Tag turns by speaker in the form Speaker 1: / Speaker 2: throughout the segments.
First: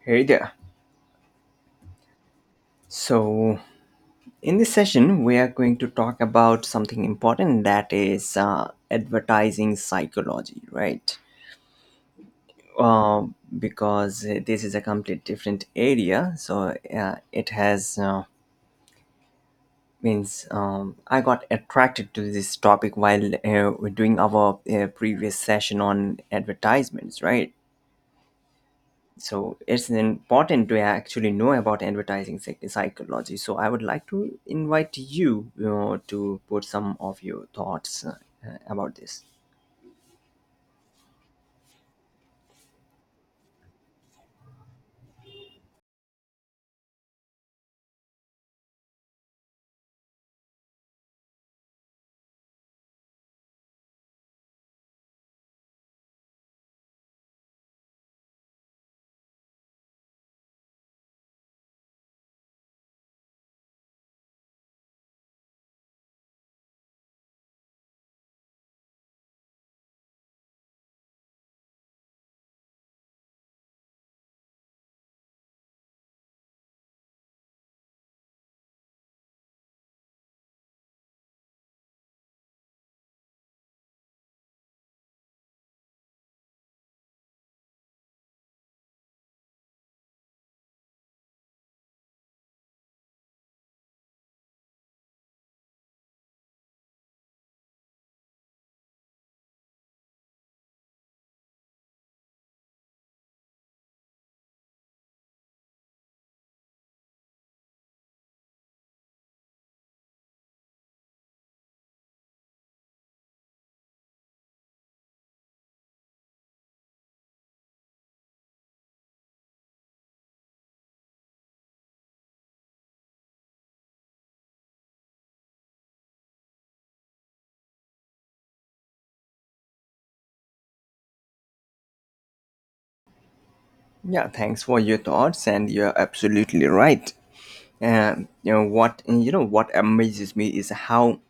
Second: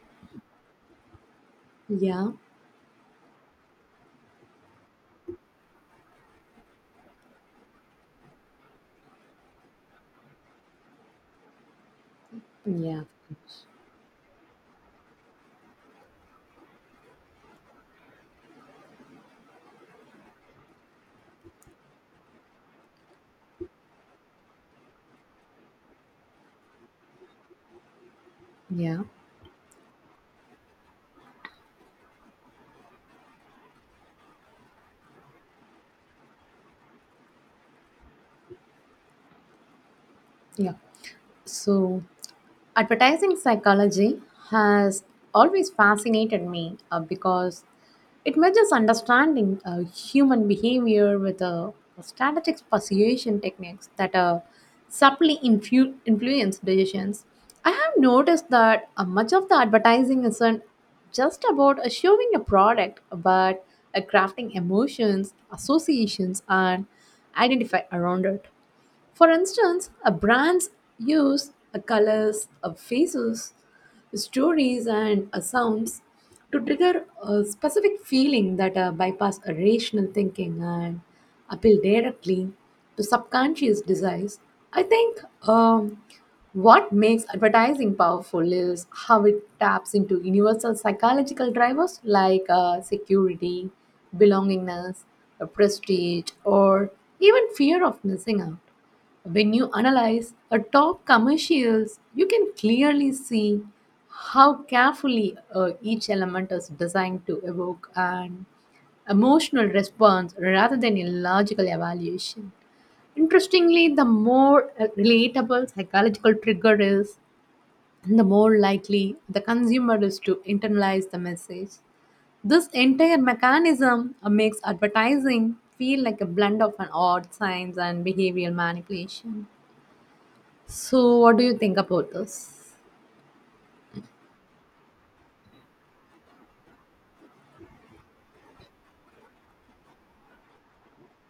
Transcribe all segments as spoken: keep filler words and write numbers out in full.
Speaker 1: Hey there.
Speaker 2: Yeah,
Speaker 1: So, in this session, we are going to talk about something important that is uh, advertising psychology, right?
Speaker 2: yeah,
Speaker 1: Uh, because this is a complete different area. So, uh, it has uh, means um, I got attracted to this topic while uh, we're doing our uh, previous session on advertisements, right?
Speaker 2: yeah,
Speaker 1: So it's important to actually know about advertising psych- psychology, so I would like to invite you, you know, to put some of your thoughts uh, about this.
Speaker 2: yeah. So, advertising psychology has always fascinated me uh, because it measures understanding uh, human behavior with uh, strategic persuasion techniques that uh, subtly infu- influence decisions. I have noticed that uh, much of the advertising isn't just about uh, showing a product, but uh, crafting emotions, associations, and identify around it. For instance, a brand's use a colors, a faces, stories, and a sounds to trigger a specific feeling that uh, bypass a rational thinking and appeal directly to subconscious desires. I think um, what makes advertising powerful is how it taps into universal psychological drivers like uh, security, belongingness, uh, prestige, or even fear of missing out. When you analyze a top commercials, you can clearly see how carefully uh, each element is designed to evoke an emotional response rather than a logical evaluation. Interestingly, the more uh, relatable psychological trigger is, the more likely the consumer is to internalize the message. This entire mechanism uh, makes advertising feel like a blend of an odd science and behavioral manipulation. So, what do you think about this?
Speaker 1: Yeah, thanks for your thoughts and you're absolutely right. Um, you know what you know what amazes me is how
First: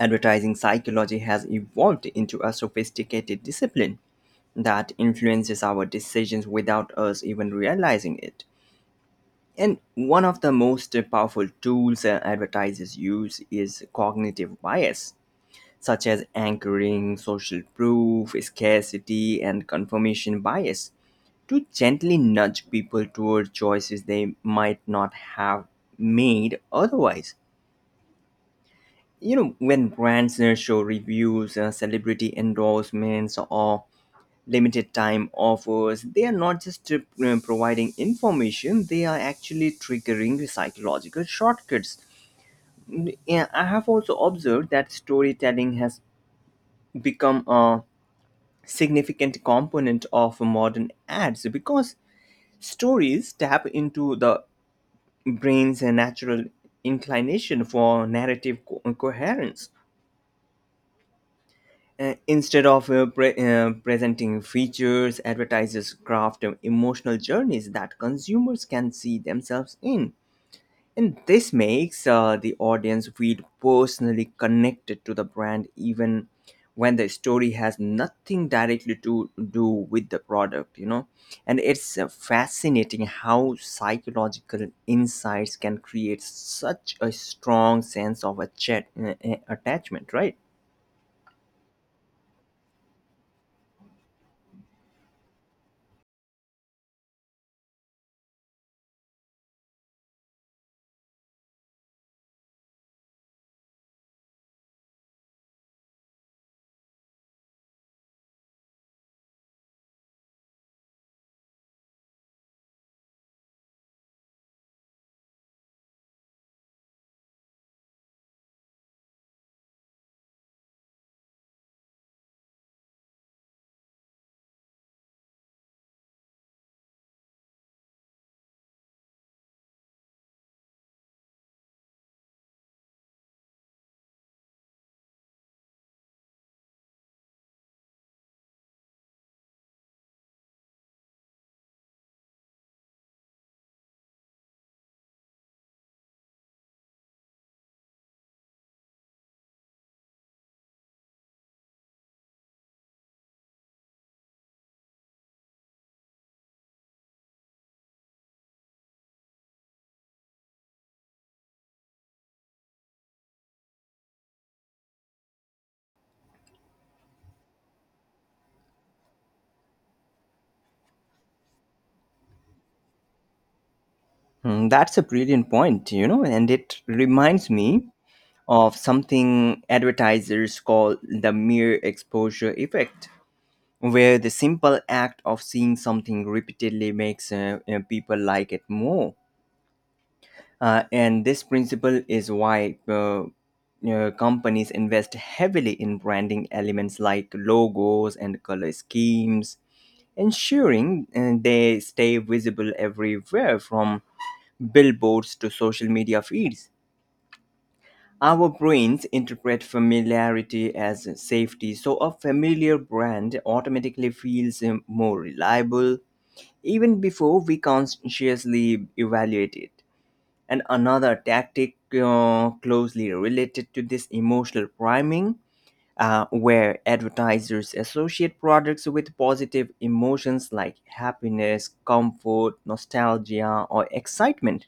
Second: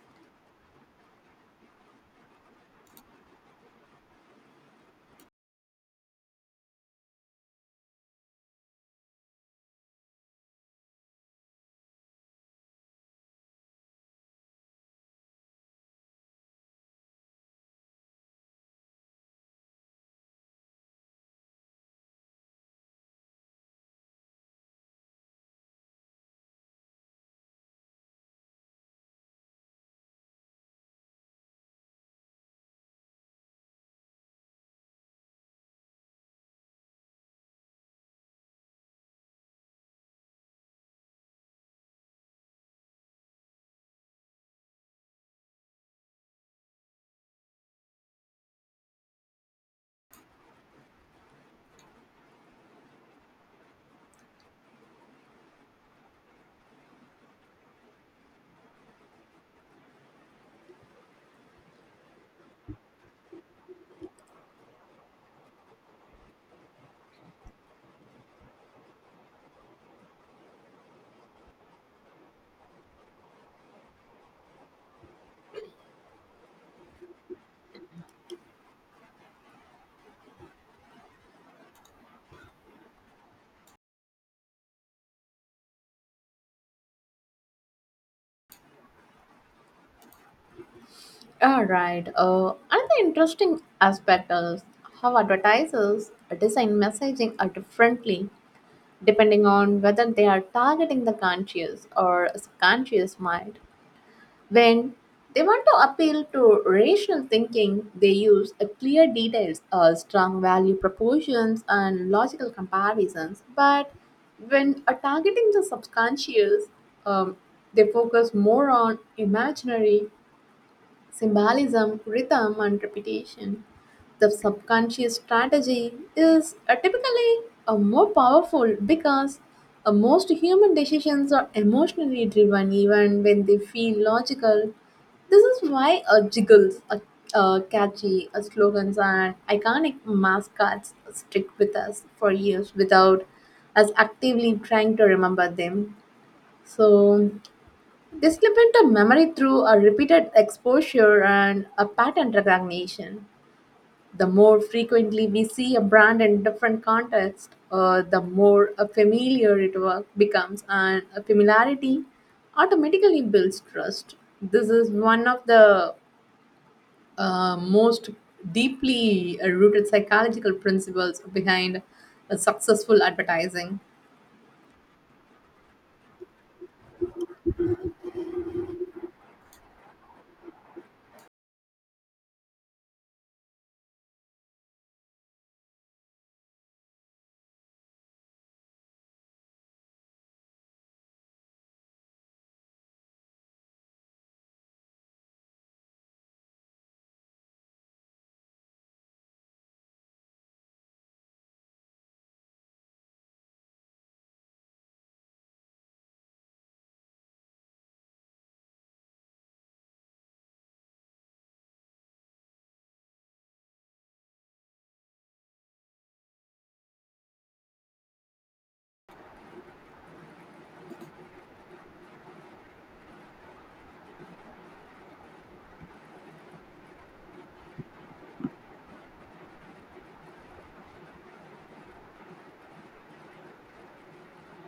Speaker 1: advertising psychology has evolved into a sophisticated discipline that influences our decisions without us even realizing it. And one of the most powerful tools uh, advertisers use is cognitive bias, such as anchoring, social proof, scarcity, and confirmation bias, to gently nudge people toward choices they might not have made otherwise. You know, when brands uh, show reviews, uh, celebrity endorsements, or limited time offers, they are not just uh, providing information, they are actually triggering psychological shortcuts. Yeah, I have also observed that storytelling has become a significant component of modern ads because stories tap into the brain's natural inclination for narrative co- coherence. Uh, instead of uh, pre- uh, presenting features, advertisers craft uh, emotional journeys that consumers can see themselves in. And this makes uh, the audience feel personally connected to the brand, even when the story has nothing directly to do with the product, you know. And it's uh, fascinating how psychological insights can create such a strong sense of a chat, uh, uh, attachment, right?
Speaker 2: All right. Uh, another interesting aspect is how advertisers design messaging are differently depending on whether they are targeting the conscious or subconscious mind. When they want to appeal to rational thinking, they use a clear details, uh, strong value propositions, and logical comparisons. But when uh, targeting the subconscious, um, they focus more on imaginary symbolism, rhythm, and repetition. The subconscious strategy is uh, typically a more powerful because uh, most human decisions are emotionally driven even when they feel logical. This is why uh, jiggles, uh, uh, catchy uh, slogans, and iconic mascots stick with us for years without us actively trying to remember them. So, they slip into memory through a repeated exposure and a pattern recognition. The more frequently we see a brand in different contexts, uh, the more a familiar it wa- becomes, and a familiarity automatically builds trust. This is one of the uh, most deeply uh, rooted psychological principles behind uh, successful advertising.
Speaker 1: Mm, that's a brilliant point, you know, and it reminds me of something advertisers call the mere exposure effect, where the simple act of seeing something repeatedly makes uh, uh, people like it more. Uh, and this principle is why uh, uh, companies invest heavily in branding elements like logos and color schemes, ensuring uh, they stay visible everywhere from billboards to social media feeds. Our brains interpret familiarity as safety, so a familiar brand automatically feels um, more reliable even before we consciously evaluate it. And another tactic uh, closely related to this emotional priming, uh, where advertisers associate products with positive emotions like happiness, comfort, nostalgia, or excitement.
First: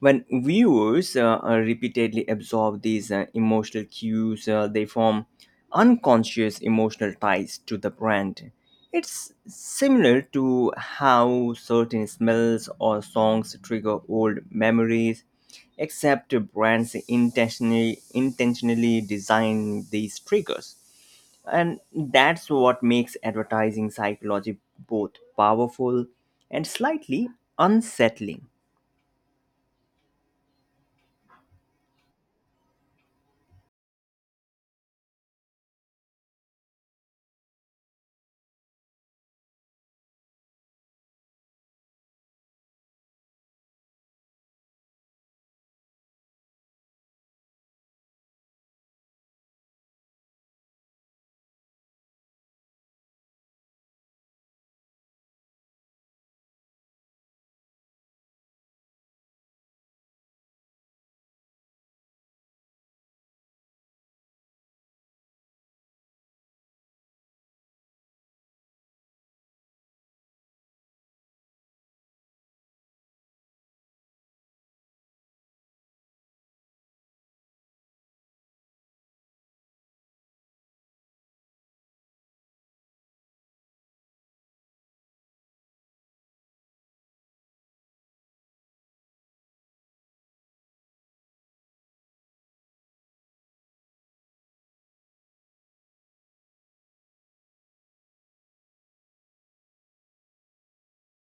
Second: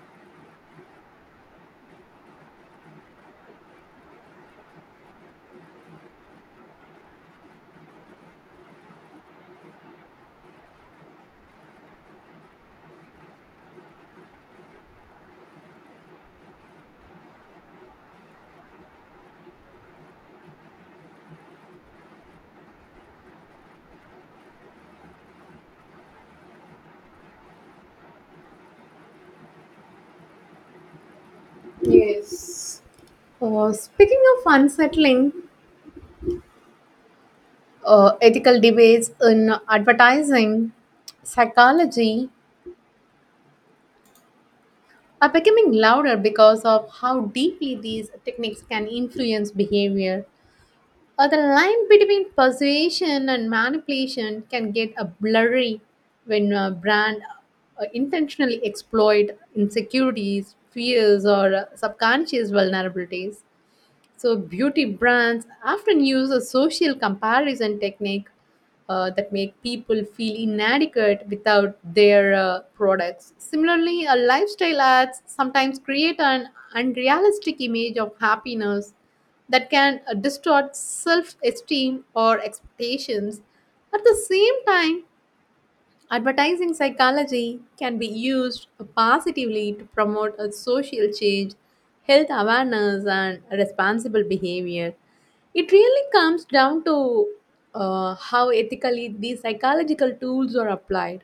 Speaker 1: When viewers uh, uh, repeatedly absorb these uh, emotional cues, uh, they form unconscious emotional ties to the brand. It's similar to how certain smells or songs trigger old memories, except brands intentionally, intentionally design these triggers. And that's what makes advertising psychology both powerful and slightly unsettling.
Speaker 2: Yes. Uh, speaking of unsettling, uh, ethical debates in advertising, psychology are becoming louder because of how deeply these techniques can influence behavior. Uh, the line between persuasion and manipulation can get a blurry when a brand uh, intentionally exploit insecurities, fears, or uh, subconscious vulnerabilities. So, beauty brands often use a social comparison technique uh, that make people feel inadequate without their uh, products. Similarly, a lifestyle ads sometimes create an unrealistic image of happiness that can uh, distort self-esteem or expectations. At the same time, advertising psychology can be used positively to promote a social change, health awareness, and responsible behavior. It really comes down to uh, how ethically these psychological tools are applied.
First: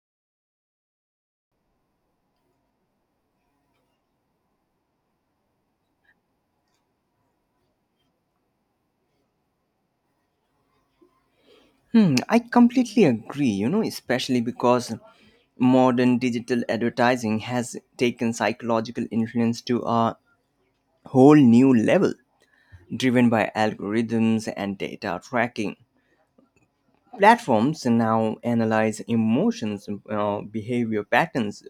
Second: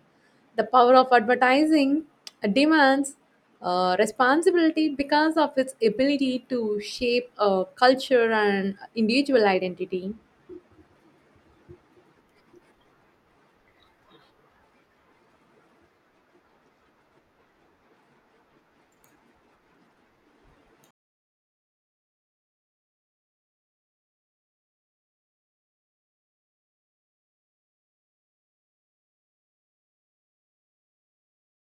Speaker 2: The power of advertising demands uh, responsibility because of its ability to shape a culture and individual identity.
Speaker 1: Hmm, I completely agree, you know, especially because modern digital advertising has taken psychological influence to a whole new level, driven by algorithms and data tracking. Platforms now analyze emotions, uh, behavior patterns,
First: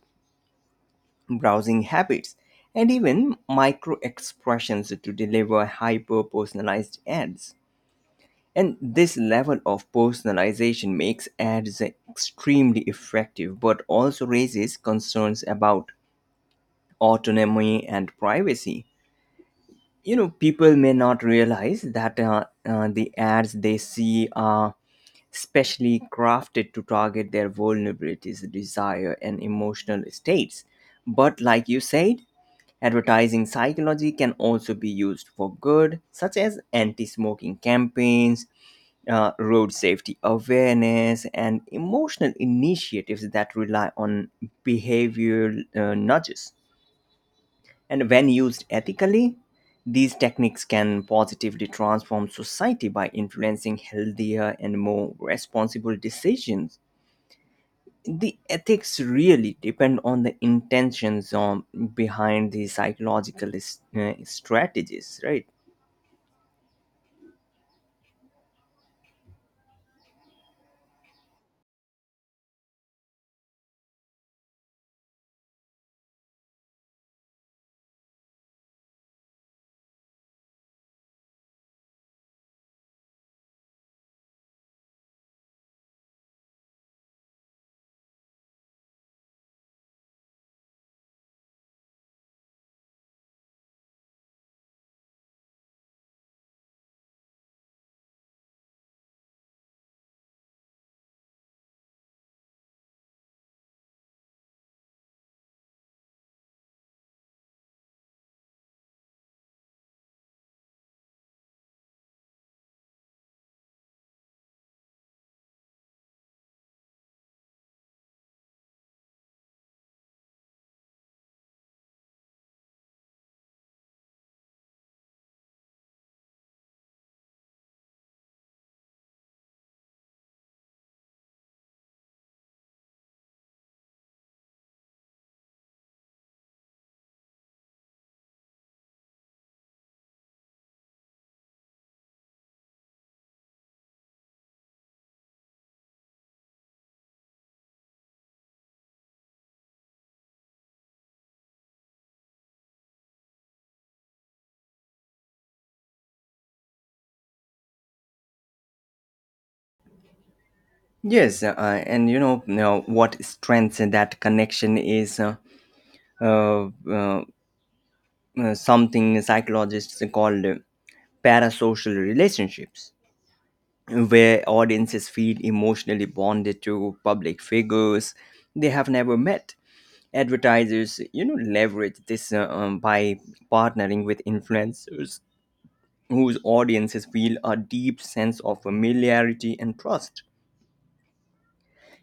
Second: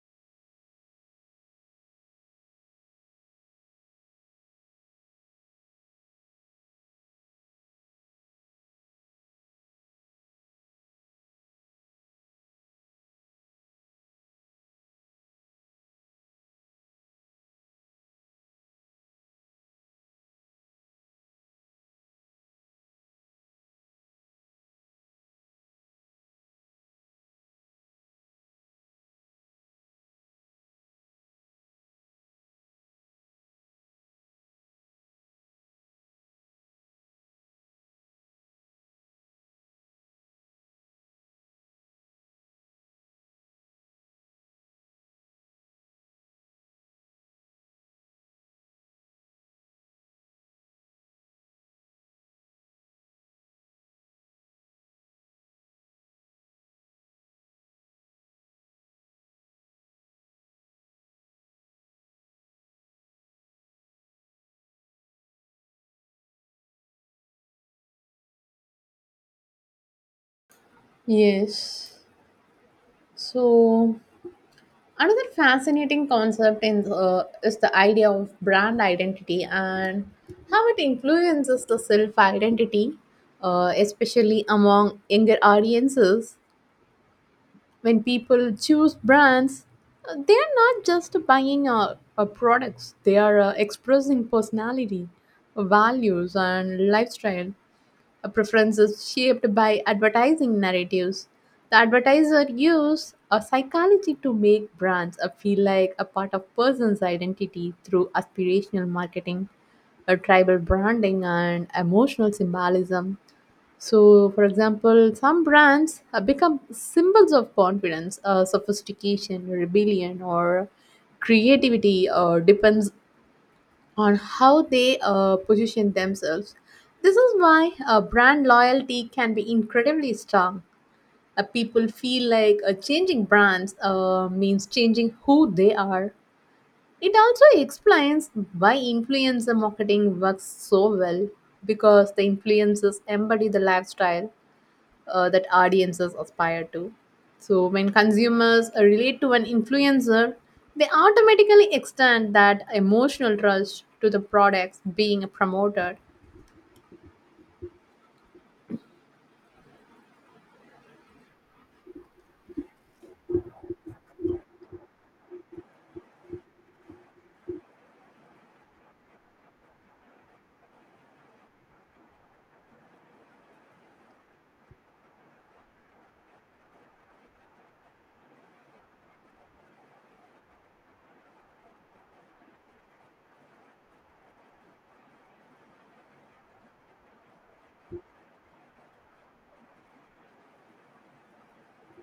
Speaker 1: browsing habits, and even micro expressions to deliver hyper personalized ads. And this level of personalization makes ads extremely effective, but also raises concerns about autonomy and privacy. You know, people may not realize that uh, uh, the ads they see are specially crafted to target their vulnerabilities, desire, and emotional states. But, like you said, advertising psychology can also be used for good, such as anti smoking campaigns, uh, road safety awareness, and emotional initiatives that rely on behavioral uh, nudges. And when used ethically, these techniques can positively transform society by influencing healthier and more responsible decisions. The ethics really depend on the intentions um, behind the psychological s- uh, strategies, right?
Speaker 2: Yes. So another fascinating concept in the, is the idea of brand identity and how it influences the self identity, uh, especially among younger audiences. When people choose brands, uh, they are not just buying uh, uh, products, they are uh, expressing personality, values, and lifestyle. A preference is shaped by advertising narratives. The advertiser uses a psychology to make brands uh, feel like a part of person's identity through aspirational marketing, a tribal branding, and emotional symbolism. So, for example, some brands uh, become symbols of confidence, uh, sophistication, rebellion, or creativity uh, depends on how they uh, position themselves. This is why uh, brand loyalty can be incredibly strong. Uh, people feel like uh, changing brands uh, means changing who they are. It also explains why influencer marketing works so well because the influencers embody the lifestyle uh, that audiences aspire to. So, when consumers uh, relate to an influencer, they automatically extend that emotional trust to the products being promoted.
Speaker 1: Yes, uh, and you know, you know what strengths that connection is uh, uh, uh, uh, something psychologists call uh, parasocial relationships, where audiences feel emotionally bonded to public figures they have never met. Advertisers, you know, leverage this uh, um, by partnering with influencers whose audiences feel a deep sense of familiarity and trust.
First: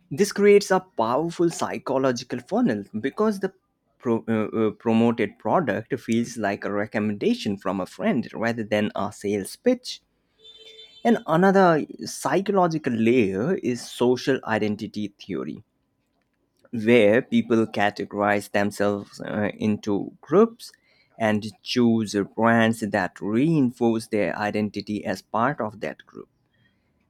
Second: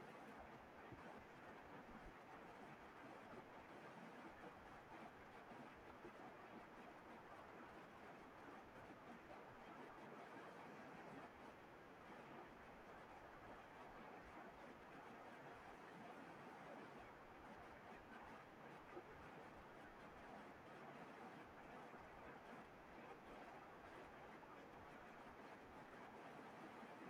Speaker 1: This creates a powerful psychological funnel because the pro- uh, uh, promoted product feels like a recommendation from a friend rather than a sales pitch. And another psychological layer is social identity theory, where people categorize themselves uh, into groups and choose brands that reinforce their identity as part of that group.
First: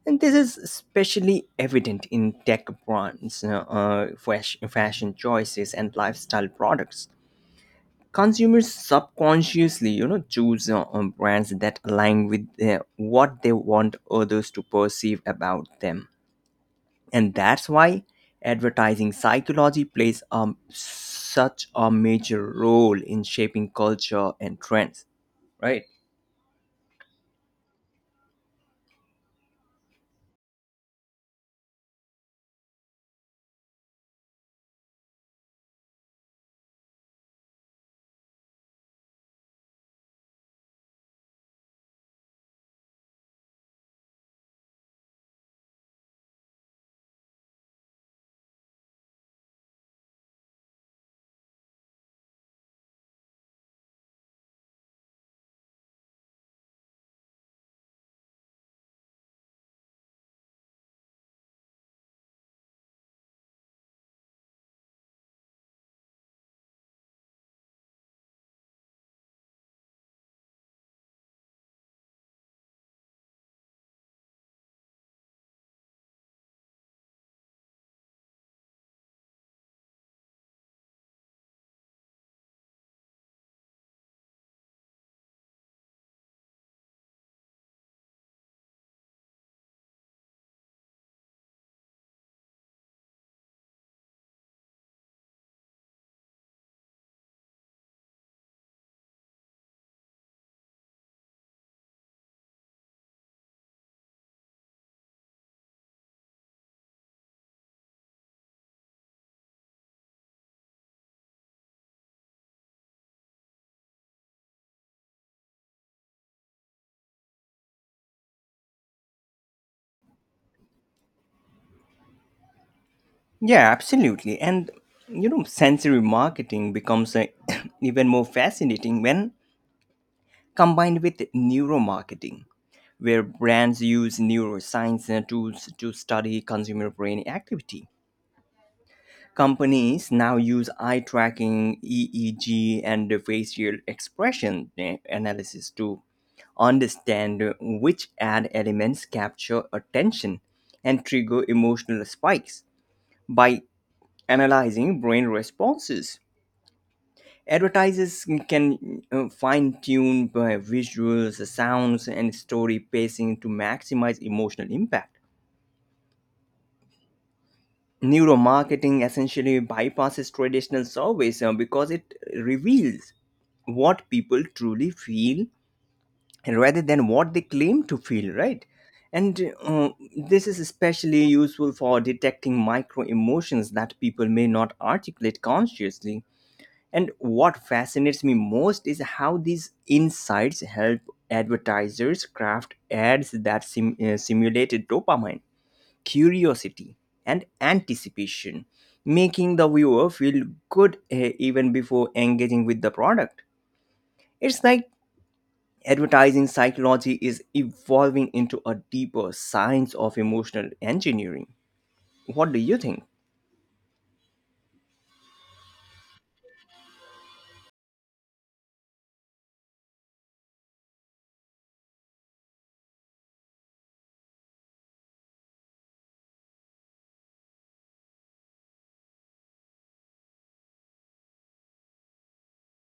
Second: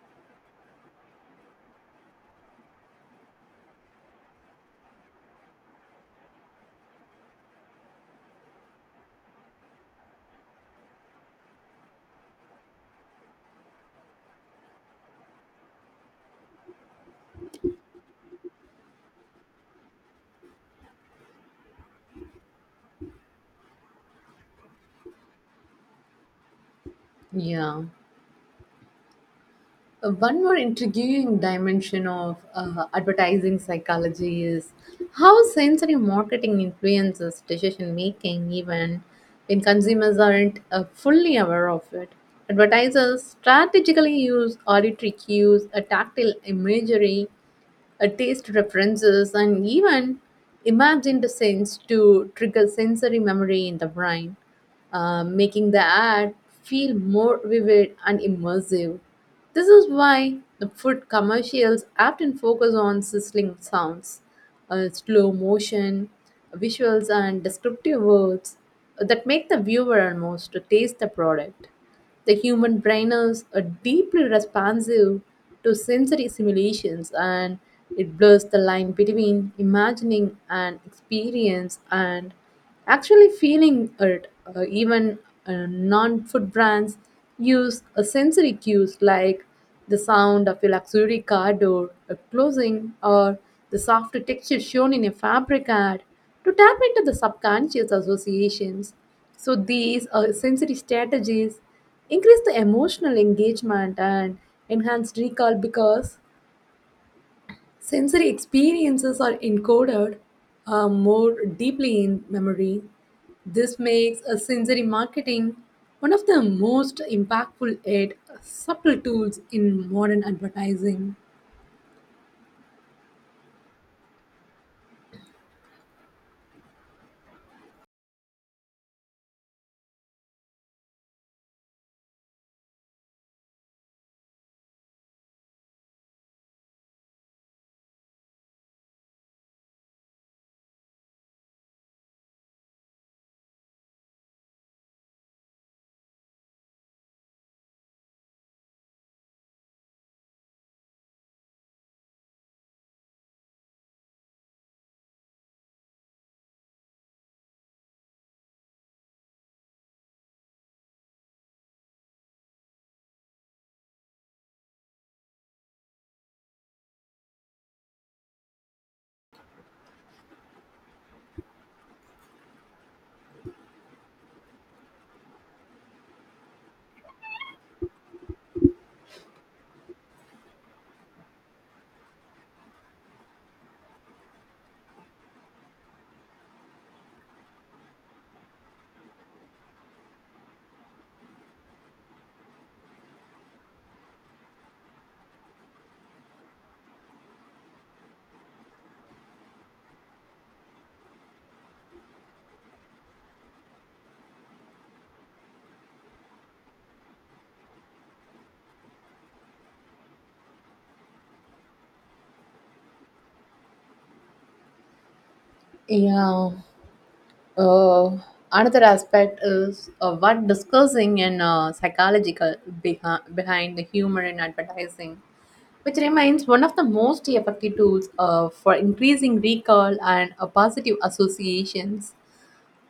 Speaker 1: And this is especially evident in tech brands, uh, uh, fash- fashion choices, and lifestyle products. Consumers subconsciously, you know, choose uh, um, brands that align with uh, what they want others to perceive about them, and that's why advertising psychology plays um, such a major role in shaping culture and trends. Right?
Speaker 2: Yeah. Uh, one more intriguing dimension of uh, advertising psychology is how sensory marketing influences decision making, even when consumers aren't uh, fully aware of it. Advertisers strategically use auditory cues, a tactile imagery, uh, taste preferences, and even imagined sense to trigger sensory memory in the brain, uh, making the ad feel more vivid and immersive. This is why the food commercials often focus on sizzling sounds, uh, slow motion, visuals, and descriptive words that make the viewer almost to taste the product. The human brain is uh, deeply responsive to sensory simulations and it blurs the line between imagining an experience and actually feeling it. Uh, even uh, non food brands use uh, sensory cues like the sound of a luxury car door uh, closing or the soft texture shown in a fabric ad to tap into the subconscious associations. So these are sensory strategies increase the emotional engagement and enhance recall because sensory experiences are encoded uh, more deeply in memory. This makes a sensory marketing one of the most impactful yet subtle tools in modern advertising.
Speaker 1: Yeah, absolutely. And you know, sensory marketing becomes uh, even more fascinating when combined with neuromarketing, where brands use neuroscience uh, tools to study consumer brain activity. Companies now use eye tracking, E E G, and facial expression uh, analysis to understand uh, which ad elements capture attention and trigger emotional spikes by analyzing brain responses. Advertisers can uh, fine tune uh, visuals, sounds, and story pacing to maximize emotional impact. Neuromarketing essentially bypasses traditional surveys uh, because it reveals what people truly feel rather than what they claim to feel, right? And uh, this is especially useful for detecting micro emotions that people may not articulate consciously. And what fascinates me most is how these insights help advertisers craft ads that sim- uh, simulate dopamine, curiosity, and anticipation, making the viewer feel good uh, even before engaging with the product. It's like advertising psychology is evolving into a deeper science of emotional engineering. What do you think?
Speaker 2: Yeah, Uh, another aspect is uh, what discussing and uh, psychological behi- behind the humor in advertising, which remains one of the most effective tools uh, for increasing recall and uh, positive associations.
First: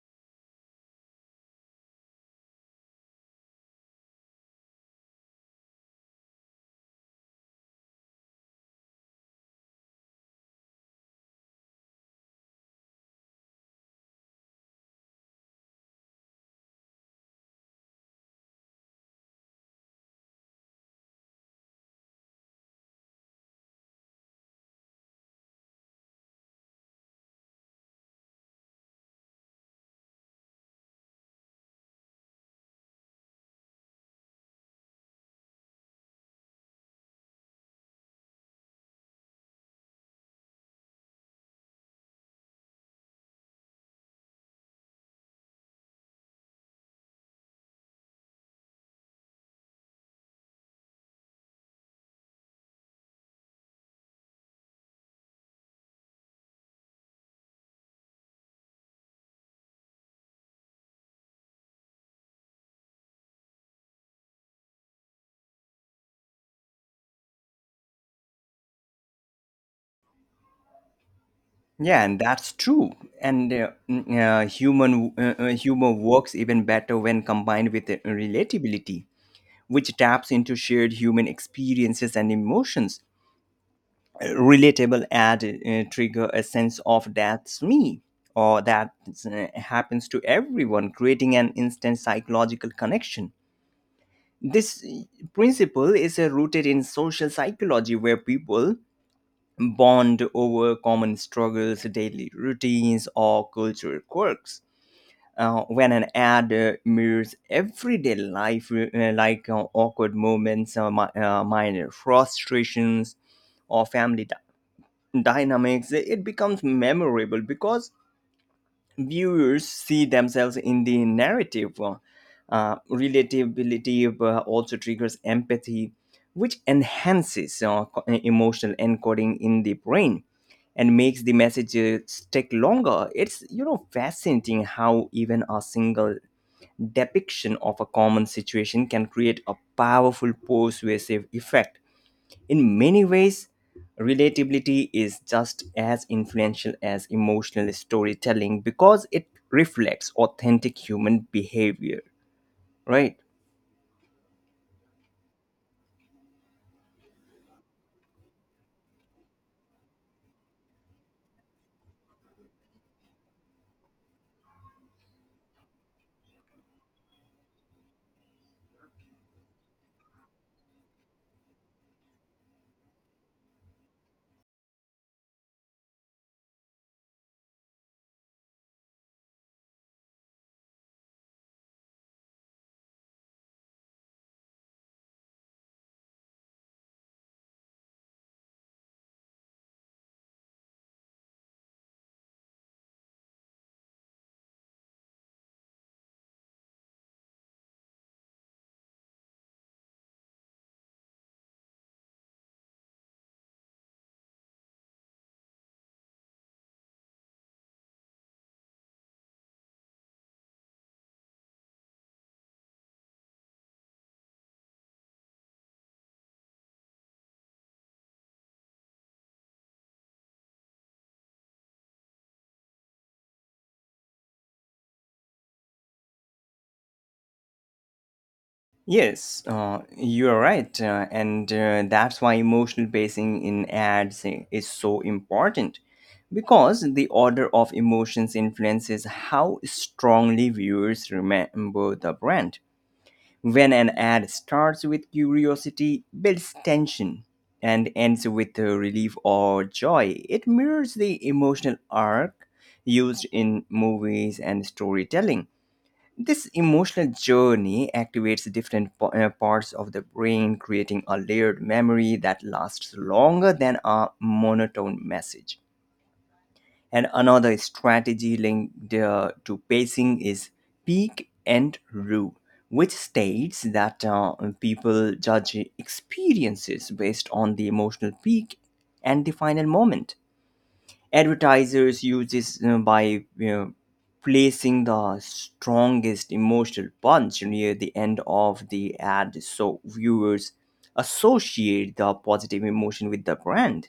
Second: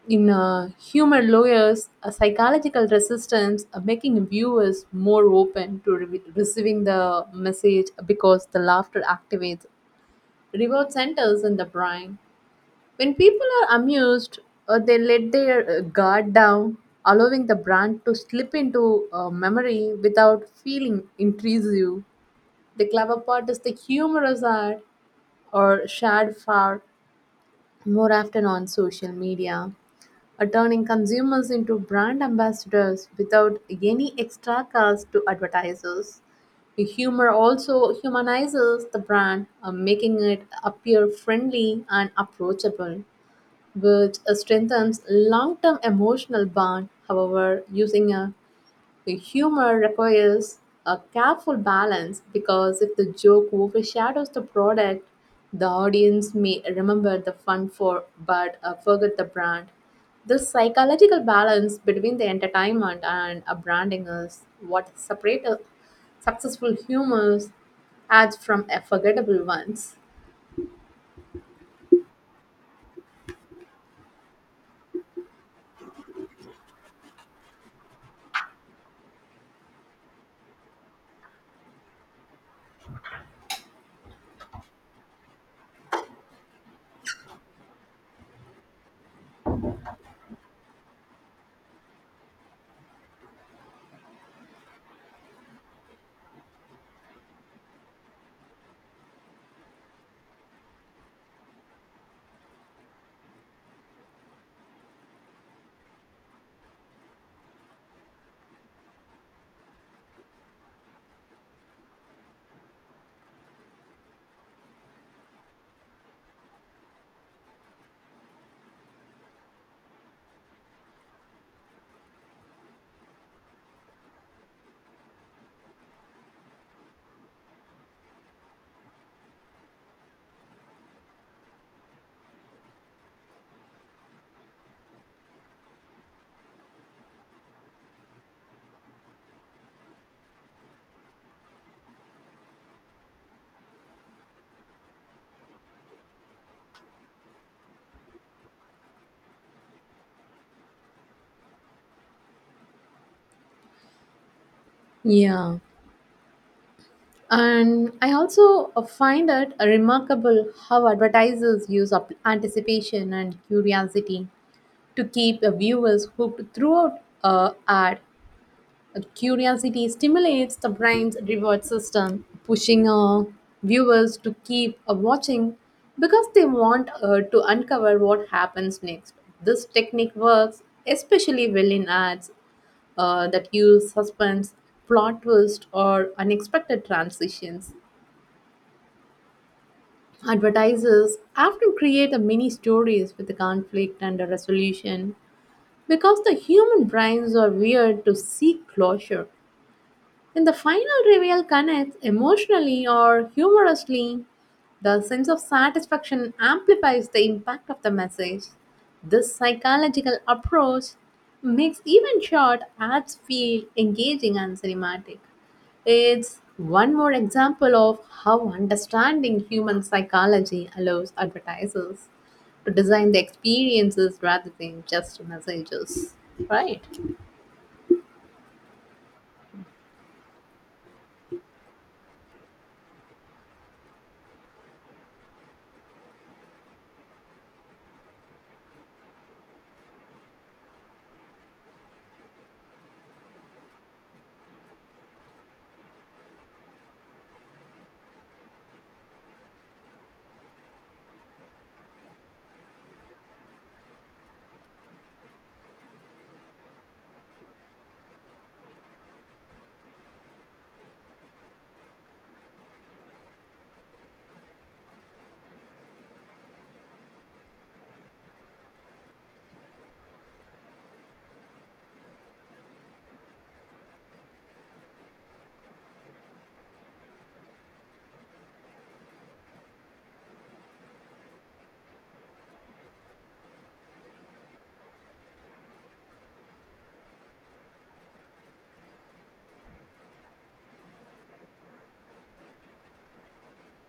Speaker 2: In uh, humor lawyers, a psychological resistance uh, making viewers more open to re- receiving the message because the laughter activates reward centers in the brain when people are amused, uh, they let their uh, guard down, allowing the brand to slip into uh, memory without feeling intrusive. The clever part is the humorous art or shared far more often on social media, uh, turning consumers into brand ambassadors without any extra cost to advertisers. The humor also humanizes the brand, uh, making it appear friendly and approachable which strengthens long-term emotional bond. However, using a, a humor requires a careful balance because if the joke overshadows the product, the audience may remember the fun for but uh, forget the brand. This psychological balance between the entertainment and a branding is what separates successful humors ads from a forgettable ones.
Speaker 1: Yeah, and that's true. And uh, n- uh, human uh, uh, humor works even better when combined with uh, relatability, which taps into shared human experiences and emotions. Uh, Relatable ad uh, trigger a sense of that's me or that uh, happens to everyone, creating an instant psychological connection. This uh, principle is uh, rooted in social psychology, where people bond over common struggles, daily routines, or cultural quirks. Uh, when an ad uh, mirrors everyday life, uh, like uh, awkward moments, uh, mi- uh, minor frustrations, or family dy- dynamics, it becomes memorable because viewers see themselves in the narrative. Uh, uh, relatability uh, also triggers empathy, which enhances uh, co- uh, emotional encoding in the brain and makes the messages take longer. It's, you know, fascinating how even a single depiction of a common situation can create a powerful persuasive effect. In many ways, relatability is just as influential as emotional storytelling because it reflects authentic human behavior, right?
Speaker 2: Yeah. And I also uh, find it remarkable how advertisers use up anticipation and curiosity to keep the viewers hooked throughout a ad. Uh, Curiosity stimulates the brain's reward system, pushing uh, viewers to keep uh, watching because they want uh, to uncover what happens next. This technique works especially well in ads uh, that use suspense, plot twist, or unexpected transitions. Advertisers often create a mini stories with the conflict and a resolution because the human brains are wired to seek closure. In the final reveal connects emotionally or humorously, the sense of satisfaction amplifies the impact of the message. This psychological approach makes even short ads feel engaging and cinematic. It's one more example of how understanding human psychology allows advertisers to design the experiences rather than just messages.
Speaker 1: Yes, uh, you are right. Uh, and uh, That's why emotional pacing in ads i- is so important because the order of emotions influences how strongly viewers remember the brand. When an ad starts with curiosity, builds tension, and ends with uh, relief or joy, it mirrors the emotional arc used in movies and storytelling. This emotional journey activates different po- uh, parts of the brain, creating a layered memory that lasts longer than a monotone message. And another strategy linked uh, to pacing is peak and rue, which states that uh, people judge experiences based on the emotional peak and the final moment. Advertisers use this, you know, by, you know, placing the strongest emotional punch near the end of the ad so viewers associate the positive emotion with the brand.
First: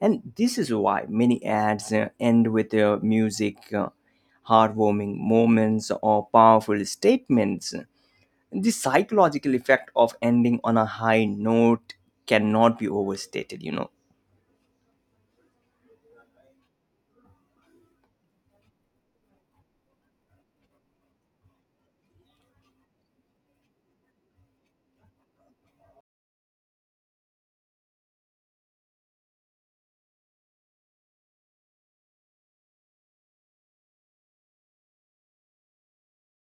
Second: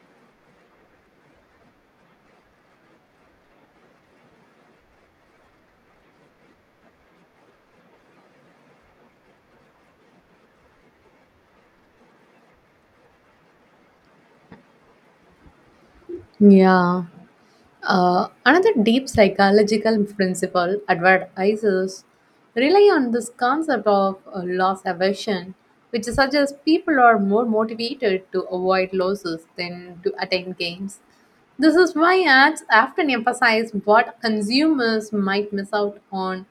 Speaker 1: And this is why many ads uh, end with uh, music, uh, heartwarming moments, or powerful statements. The psychological effect of ending on a high note cannot be overstated, you know.
Speaker 2: Yeah. Uh, another deep psychological principle advertisers rely on this concept of uh, loss aversion, which suggests people are more motivated to avoid losses than to attain gains. This is why ads often emphasize what consumers might miss out on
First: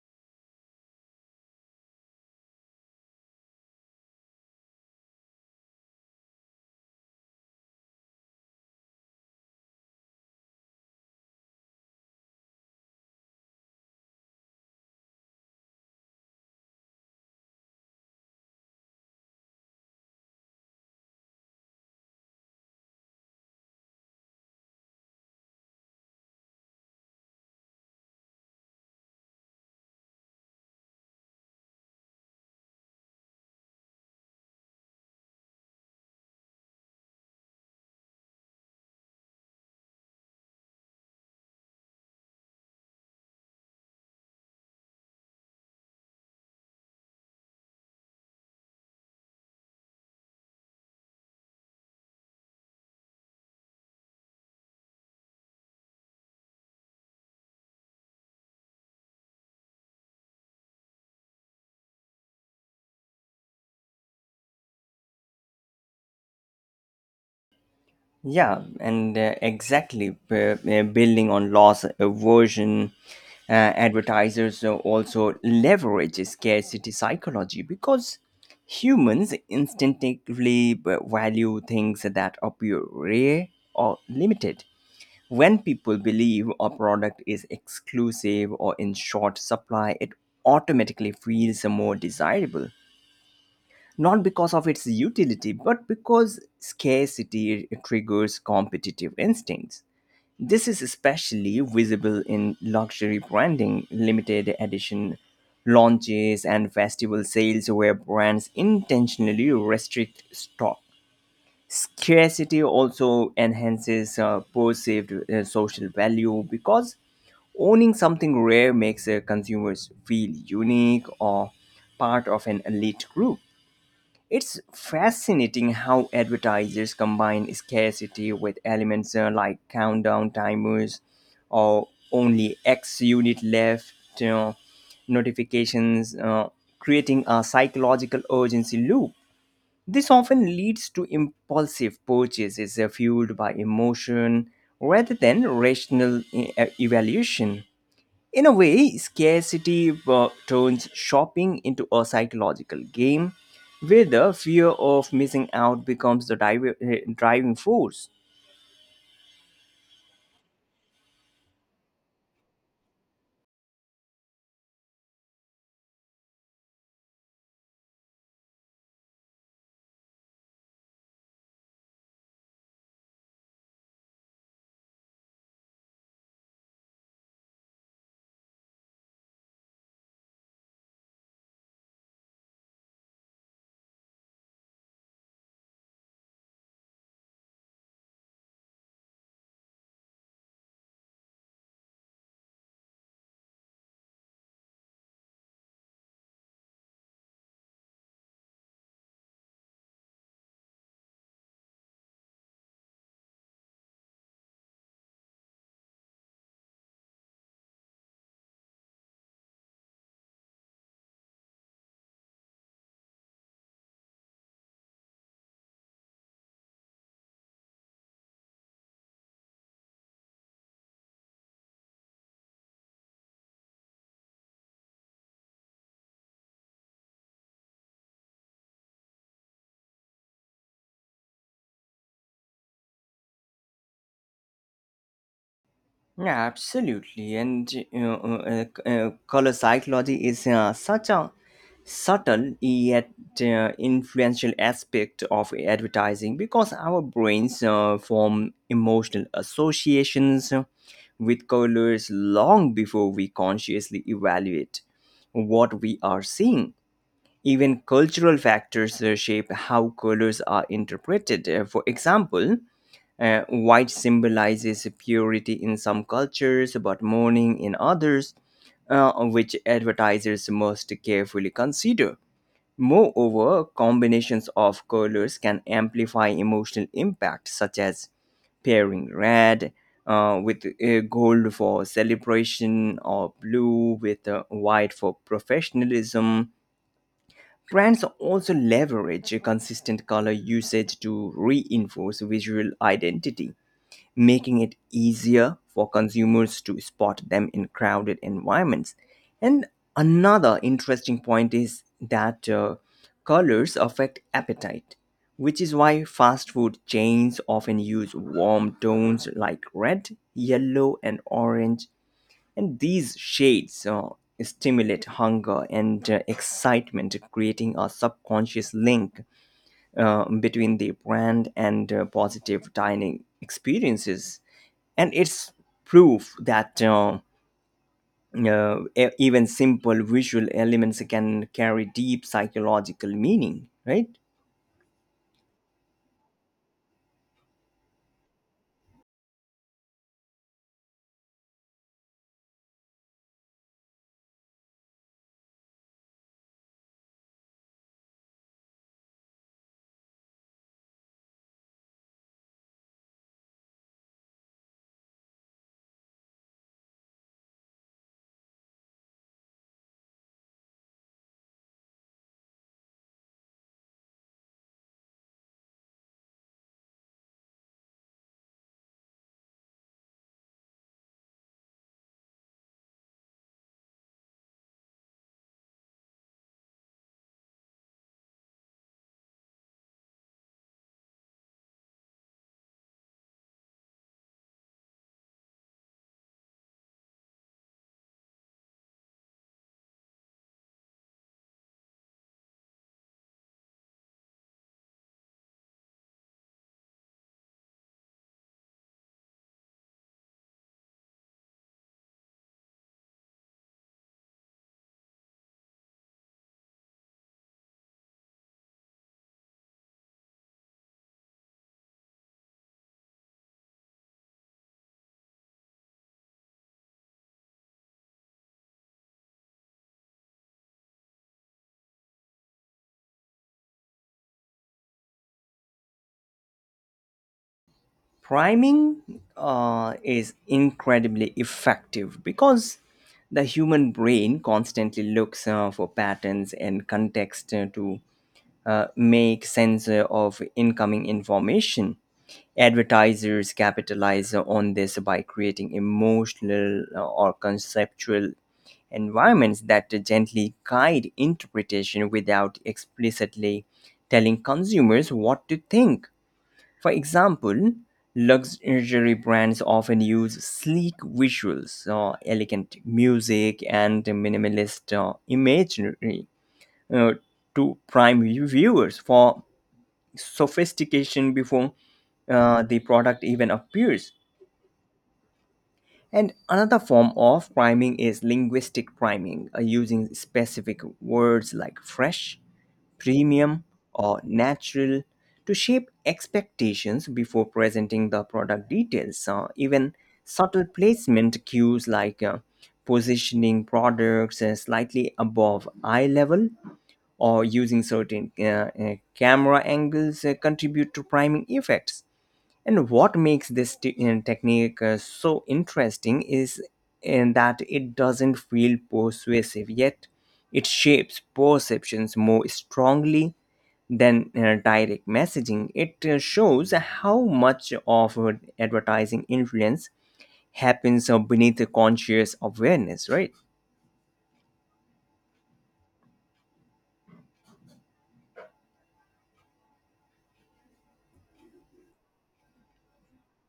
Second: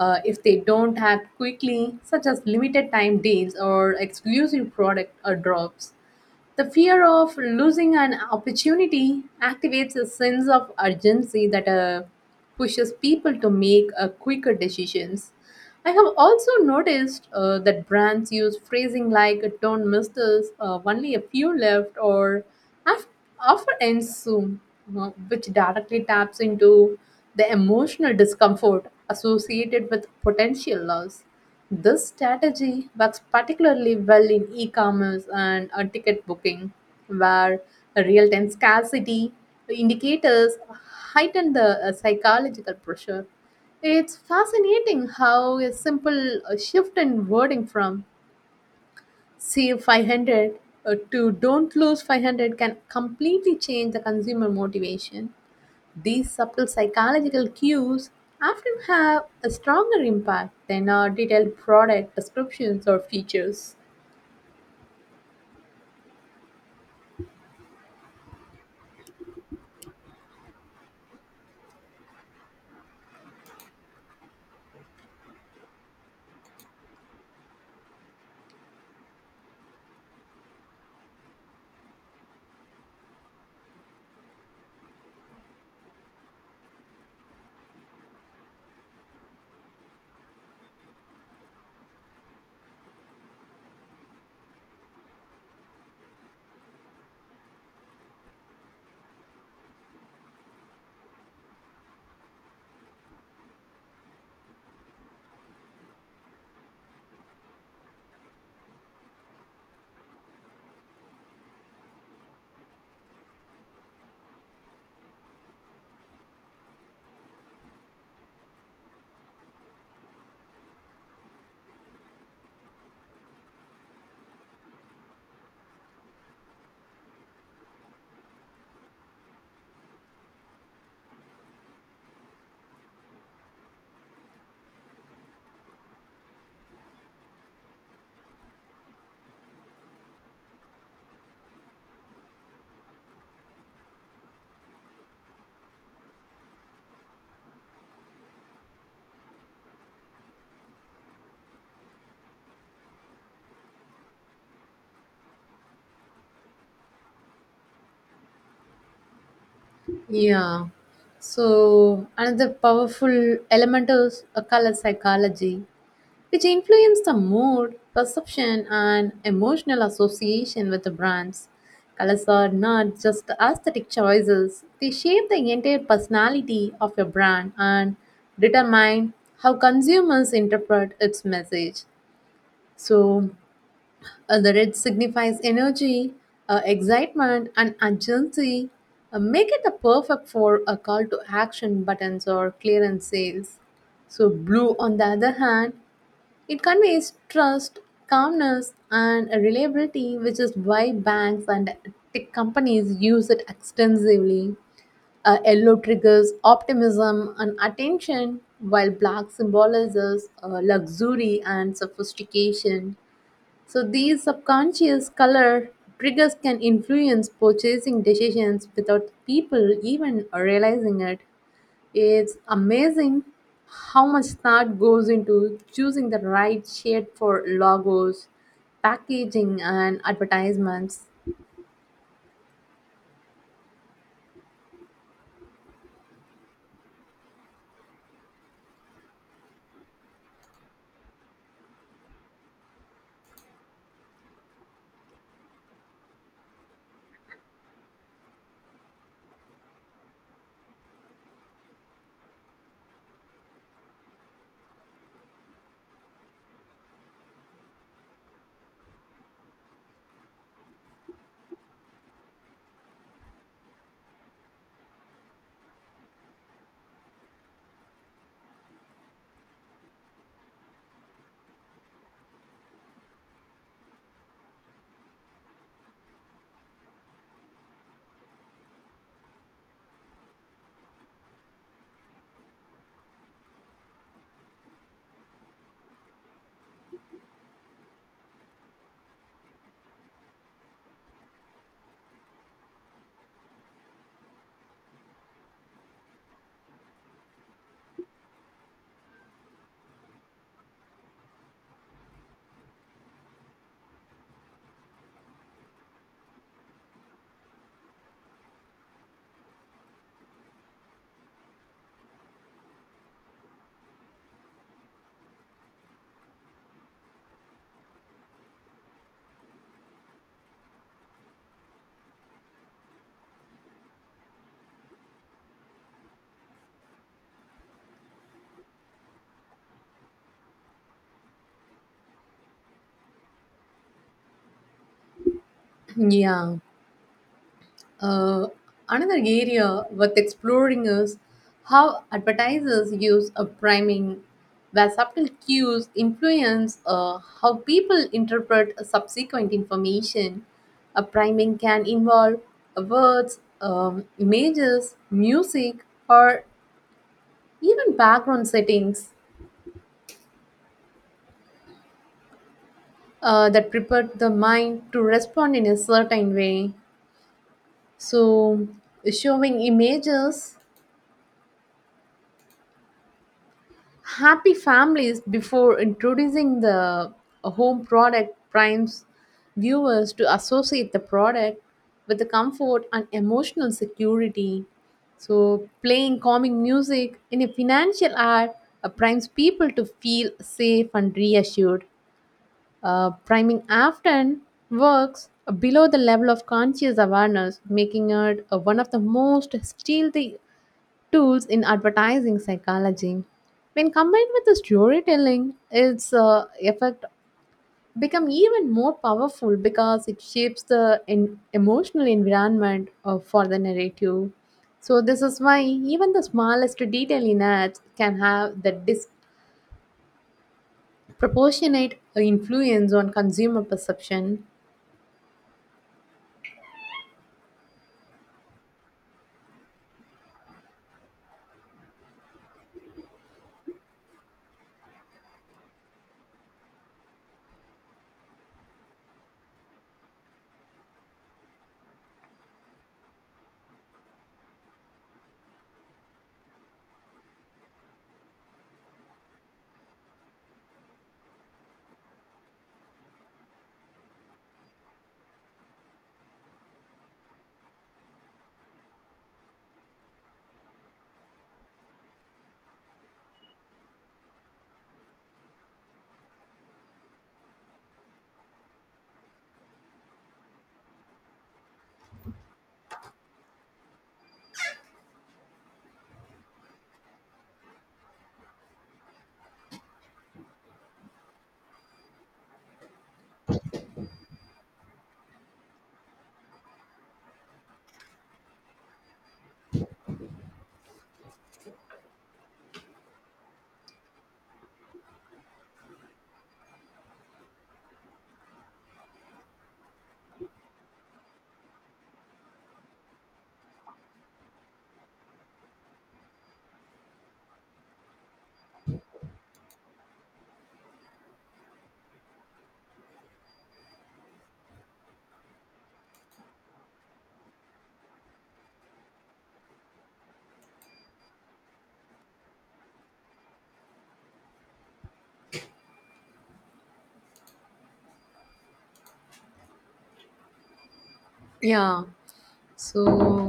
Speaker 2: uh, if they don't act quickly, such as limited time deals or exclusive product or drops. The fear of losing an opportunity activates a sense of urgency that uh, pushes people to make uh, quicker decisions. I have also noticed uh, that brands use phrasing like "Don't miss this," uh, "Only a few left," or Af- "Offer ends soon," uh, which directly taps into the emotional discomfort associated with potential loss. This strategy works particularly well in e commerce and uh, ticket booking, where real time scarcity indicators heighten the uh, psychological pressure. It's fascinating how a simple uh, shift in wording from "save five hundred" uh, to "don't lose five hundred" can completely change the consumer motivation. These subtle psychological cues often have a stronger impact than our detailed product descriptions or features.
Speaker 1: Yeah, and uh, exactly. B- uh, building on loss aversion, uh, advertisers uh, also leverage scarcity psychology because humans instinctively b- value things that appear rare or limited. When people believe a product is exclusive or in short supply, it automatically feels more desirable, not because of its utility, but because scarcity triggers competitive instincts. This is especially visible in luxury branding, limited edition launches, and festival sales where brands intentionally restrict stock. Scarcity also enhances uh, perceived uh, social value because owning something rare makes uh, consumers feel unique or part of an elite group. It's fascinating how advertisers combine scarcity with elements uh, like countdown timers or only X unit left, you know, notifications, uh, creating a psychological urgency loop. This often leads to impulsive purchases uh, fueled by emotion rather than rational e- e, evaluation. In a way, scarcity uh, turns shopping into a psychological game where the fear of missing out becomes the diver- eh, driving force.
Speaker 2: Yeah. So another powerful element is a color psychology, which influence the mood, perception, and emotional association with the brands. Colors are not just aesthetic choices, they shape the entire personality of a brand and determine how consumers interpret its message. So, uh, the red signifies energy, uh, excitement, and urgency. Uh, make it a perfect for a call to action buttons or clearance sales. So, blue, on the other hand, it conveys trust, calmness, and a reliability, which is why banks and tech companies use it extensively. Uh, yellow triggers optimism and attention, while black symbolizes uh, luxury and sophistication. So, these subconscious color triggers can influence purchasing decisions without people even realizing it. It's amazing how much thought goes into choosing the right shade for logos, packaging, and advertisements.
Speaker 1: Yeah, absolutely. And you uh, uh, Color psychology is uh, such a subtle yet uh, influential aspect of advertising because our brains uh, form emotional associations with colors long before we consciously evaluate what we are seeing. Even cultural factors uh, shape how colors are interpreted. Uh, For example, uh, white symbolizes purity in some cultures, but mourning in others, uh, which advertisers must carefully consider. Moreover, combinations of colors can amplify emotional impact, such as pairing red uh, with uh, gold for celebration or blue with uh, white for professionalism. Brands also leverage consistent color usage to reinforce visual identity, making it easier for consumers to spot them in crowded environments. And another interesting point is that uh, colors affect appetite, which is why fast food chains often use warm tones like red, yellow, and orange. And these shades uh, stimulate hunger and uh, excitement, creating a subconscious link uh, between the brand and uh, positive dining experiences. And it's proof that uh, uh, e- even simple visual elements can carry deep psychological meaning, right?
Speaker 2: Yeah. Uh, another area worth exploring is how advertisers use a priming, where subtle cues influence uh, how people interpret subsequent information. A priming can involve words, um, images, music, or even background settings uh, that prepare the mind to respond in a certain way. So, showing images, happy families before introducing the home product primes viewers to associate the product with the comfort and emotional security. So, playing calming music in a financial ad uh, primes people to feel safe and reassured. Uh, priming often works below the level of conscious awareness, making it uh, one of the most stealthy tools in advertising psychology. When combined with the storytelling, its uh, effect become even more powerful because it shapes the en- emotional environment uh, for the narrative. So this is why even the smallest detail in ads can have the disproportionate uh, influence on consumer perception.
Speaker 1: Priming uh, is incredibly effective because the human brain constantly looks uh, for patterns and context uh, to uh, make sense of incoming information. Advertisers capitalize on this by creating emotional uh, or conceptual environments that gently guide interpretation without explicitly telling consumers what to think. For example, luxury brands often use sleek visuals, uh, elegant music, and minimalist uh, imagery uh, to prime viewers for sophistication before uh, the product even appears. And another form of priming is linguistic priming, uh, using specific words like fresh, premium, or natural to shape expectations before presenting the product details. Uh, even subtle placement cues like uh, positioning products uh, slightly above eye level or using certain uh, uh, camera angles uh, contribute to priming effects. And what makes this te- uh, technique uh, so interesting is in that it doesn't feel persuasive, yet it shapes perceptions more strongly than uh, direct messaging. It uh, shows how much of uh, advertising influence happens uh, beneath the conscious awareness, right?
Speaker 2: Yeah. So,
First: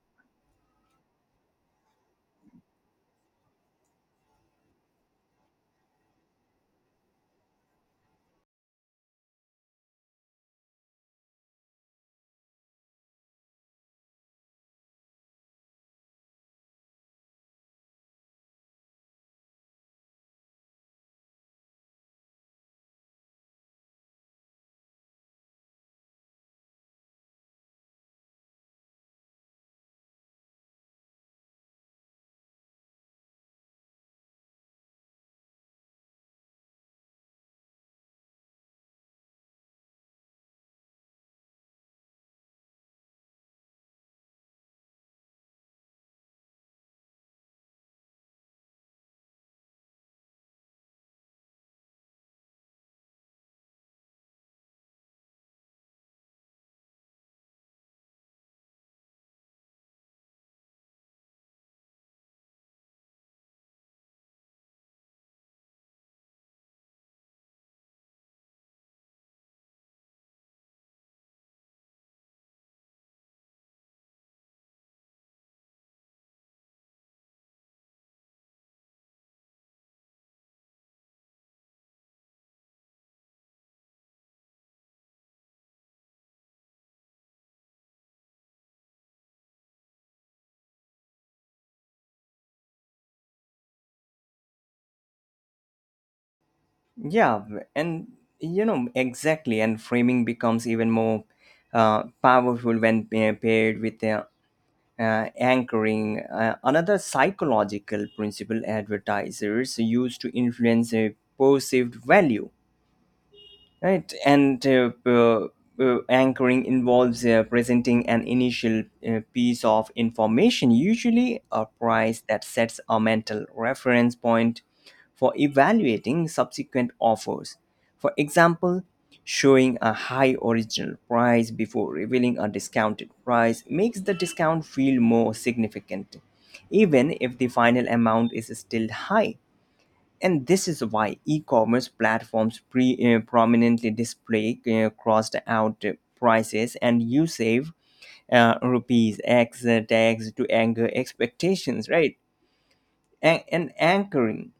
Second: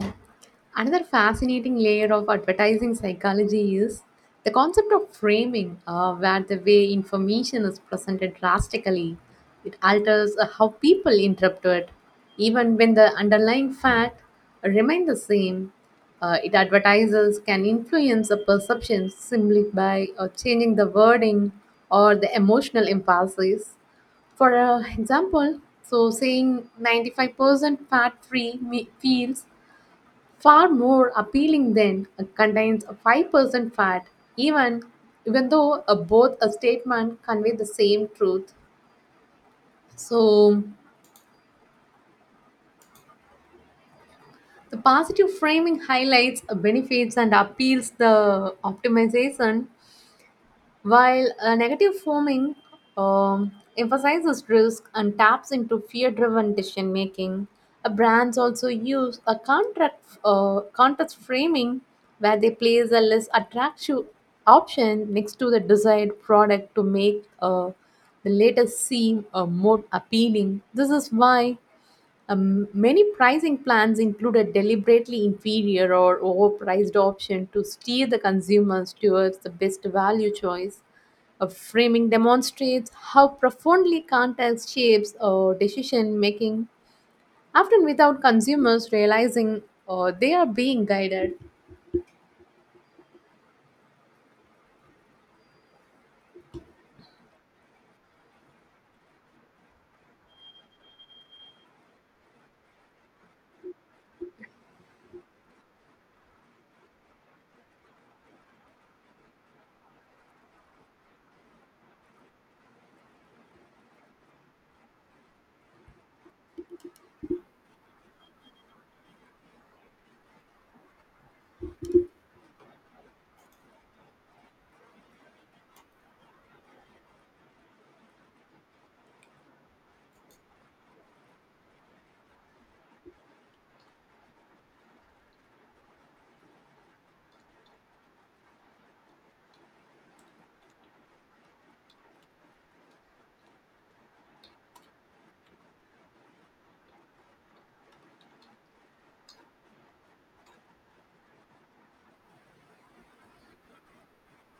Speaker 2: another fascinating layer of advertising psychology is the concept of framing, uh, where the way information is presented drastically. It alters uh, how people interpret it, even when the underlying fact remain the same. Uh, it advertises can influence a perception simply by uh, changing the wording or the emotional impulses. For uh, example, so saying ninety-five percent fat free me- feels far more appealing than uh, contains a five percent fat, even even though uh, both a statement convey the same truth. So the positive framing highlights uh, benefits and appeals the optimization while uh, negative framing, um, emphasizes risk and taps into fear driven decision making, uh, brands also use a contract, uh, contrast framing where they place a less attractive option next to the desired product to make uh, the latter seem uh, more appealing. This is why um, many pricing plans include a deliberately inferior or overpriced option to steer the consumers towards the best value choice. A framing demonstrates how profoundly context shapes uh, decision making, often without consumers realizing uh, they are being guided.
Speaker 1: Yeah, w- and you know exactly, and framing becomes even more uh, powerful when pa- paired with uh, uh, anchoring. Uh, another psychological principle advertisers use to influence a perceived value. Right, and uh, uh, uh, anchoring involves uh, presenting an initial uh, piece of information, usually a price that sets a mental reference point for evaluating subsequent offers. For example, showing a high original price before revealing a discounted price makes the discount feel more significant, even if the final amount is still high. And this is why e commerce platforms pre- uh, prominently display uh, crossed out uh, prices, and you save uh, rupees X uh, tags to anchor expectations, right? And, and anchoring.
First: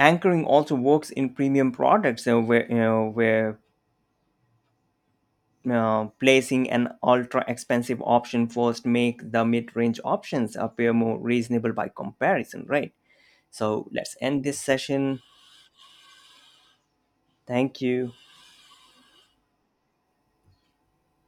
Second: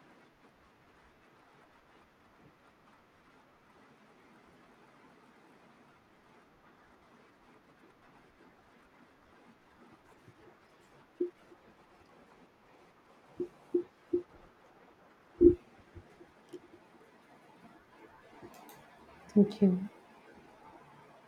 Speaker 1: Anchoring also works in premium products uh, where, you know, where uh, placing an ultra expensive option first make the mid-range options appear more reasonable by comparison, right? So let's end this session. Thank you.
Speaker 2: Thank you.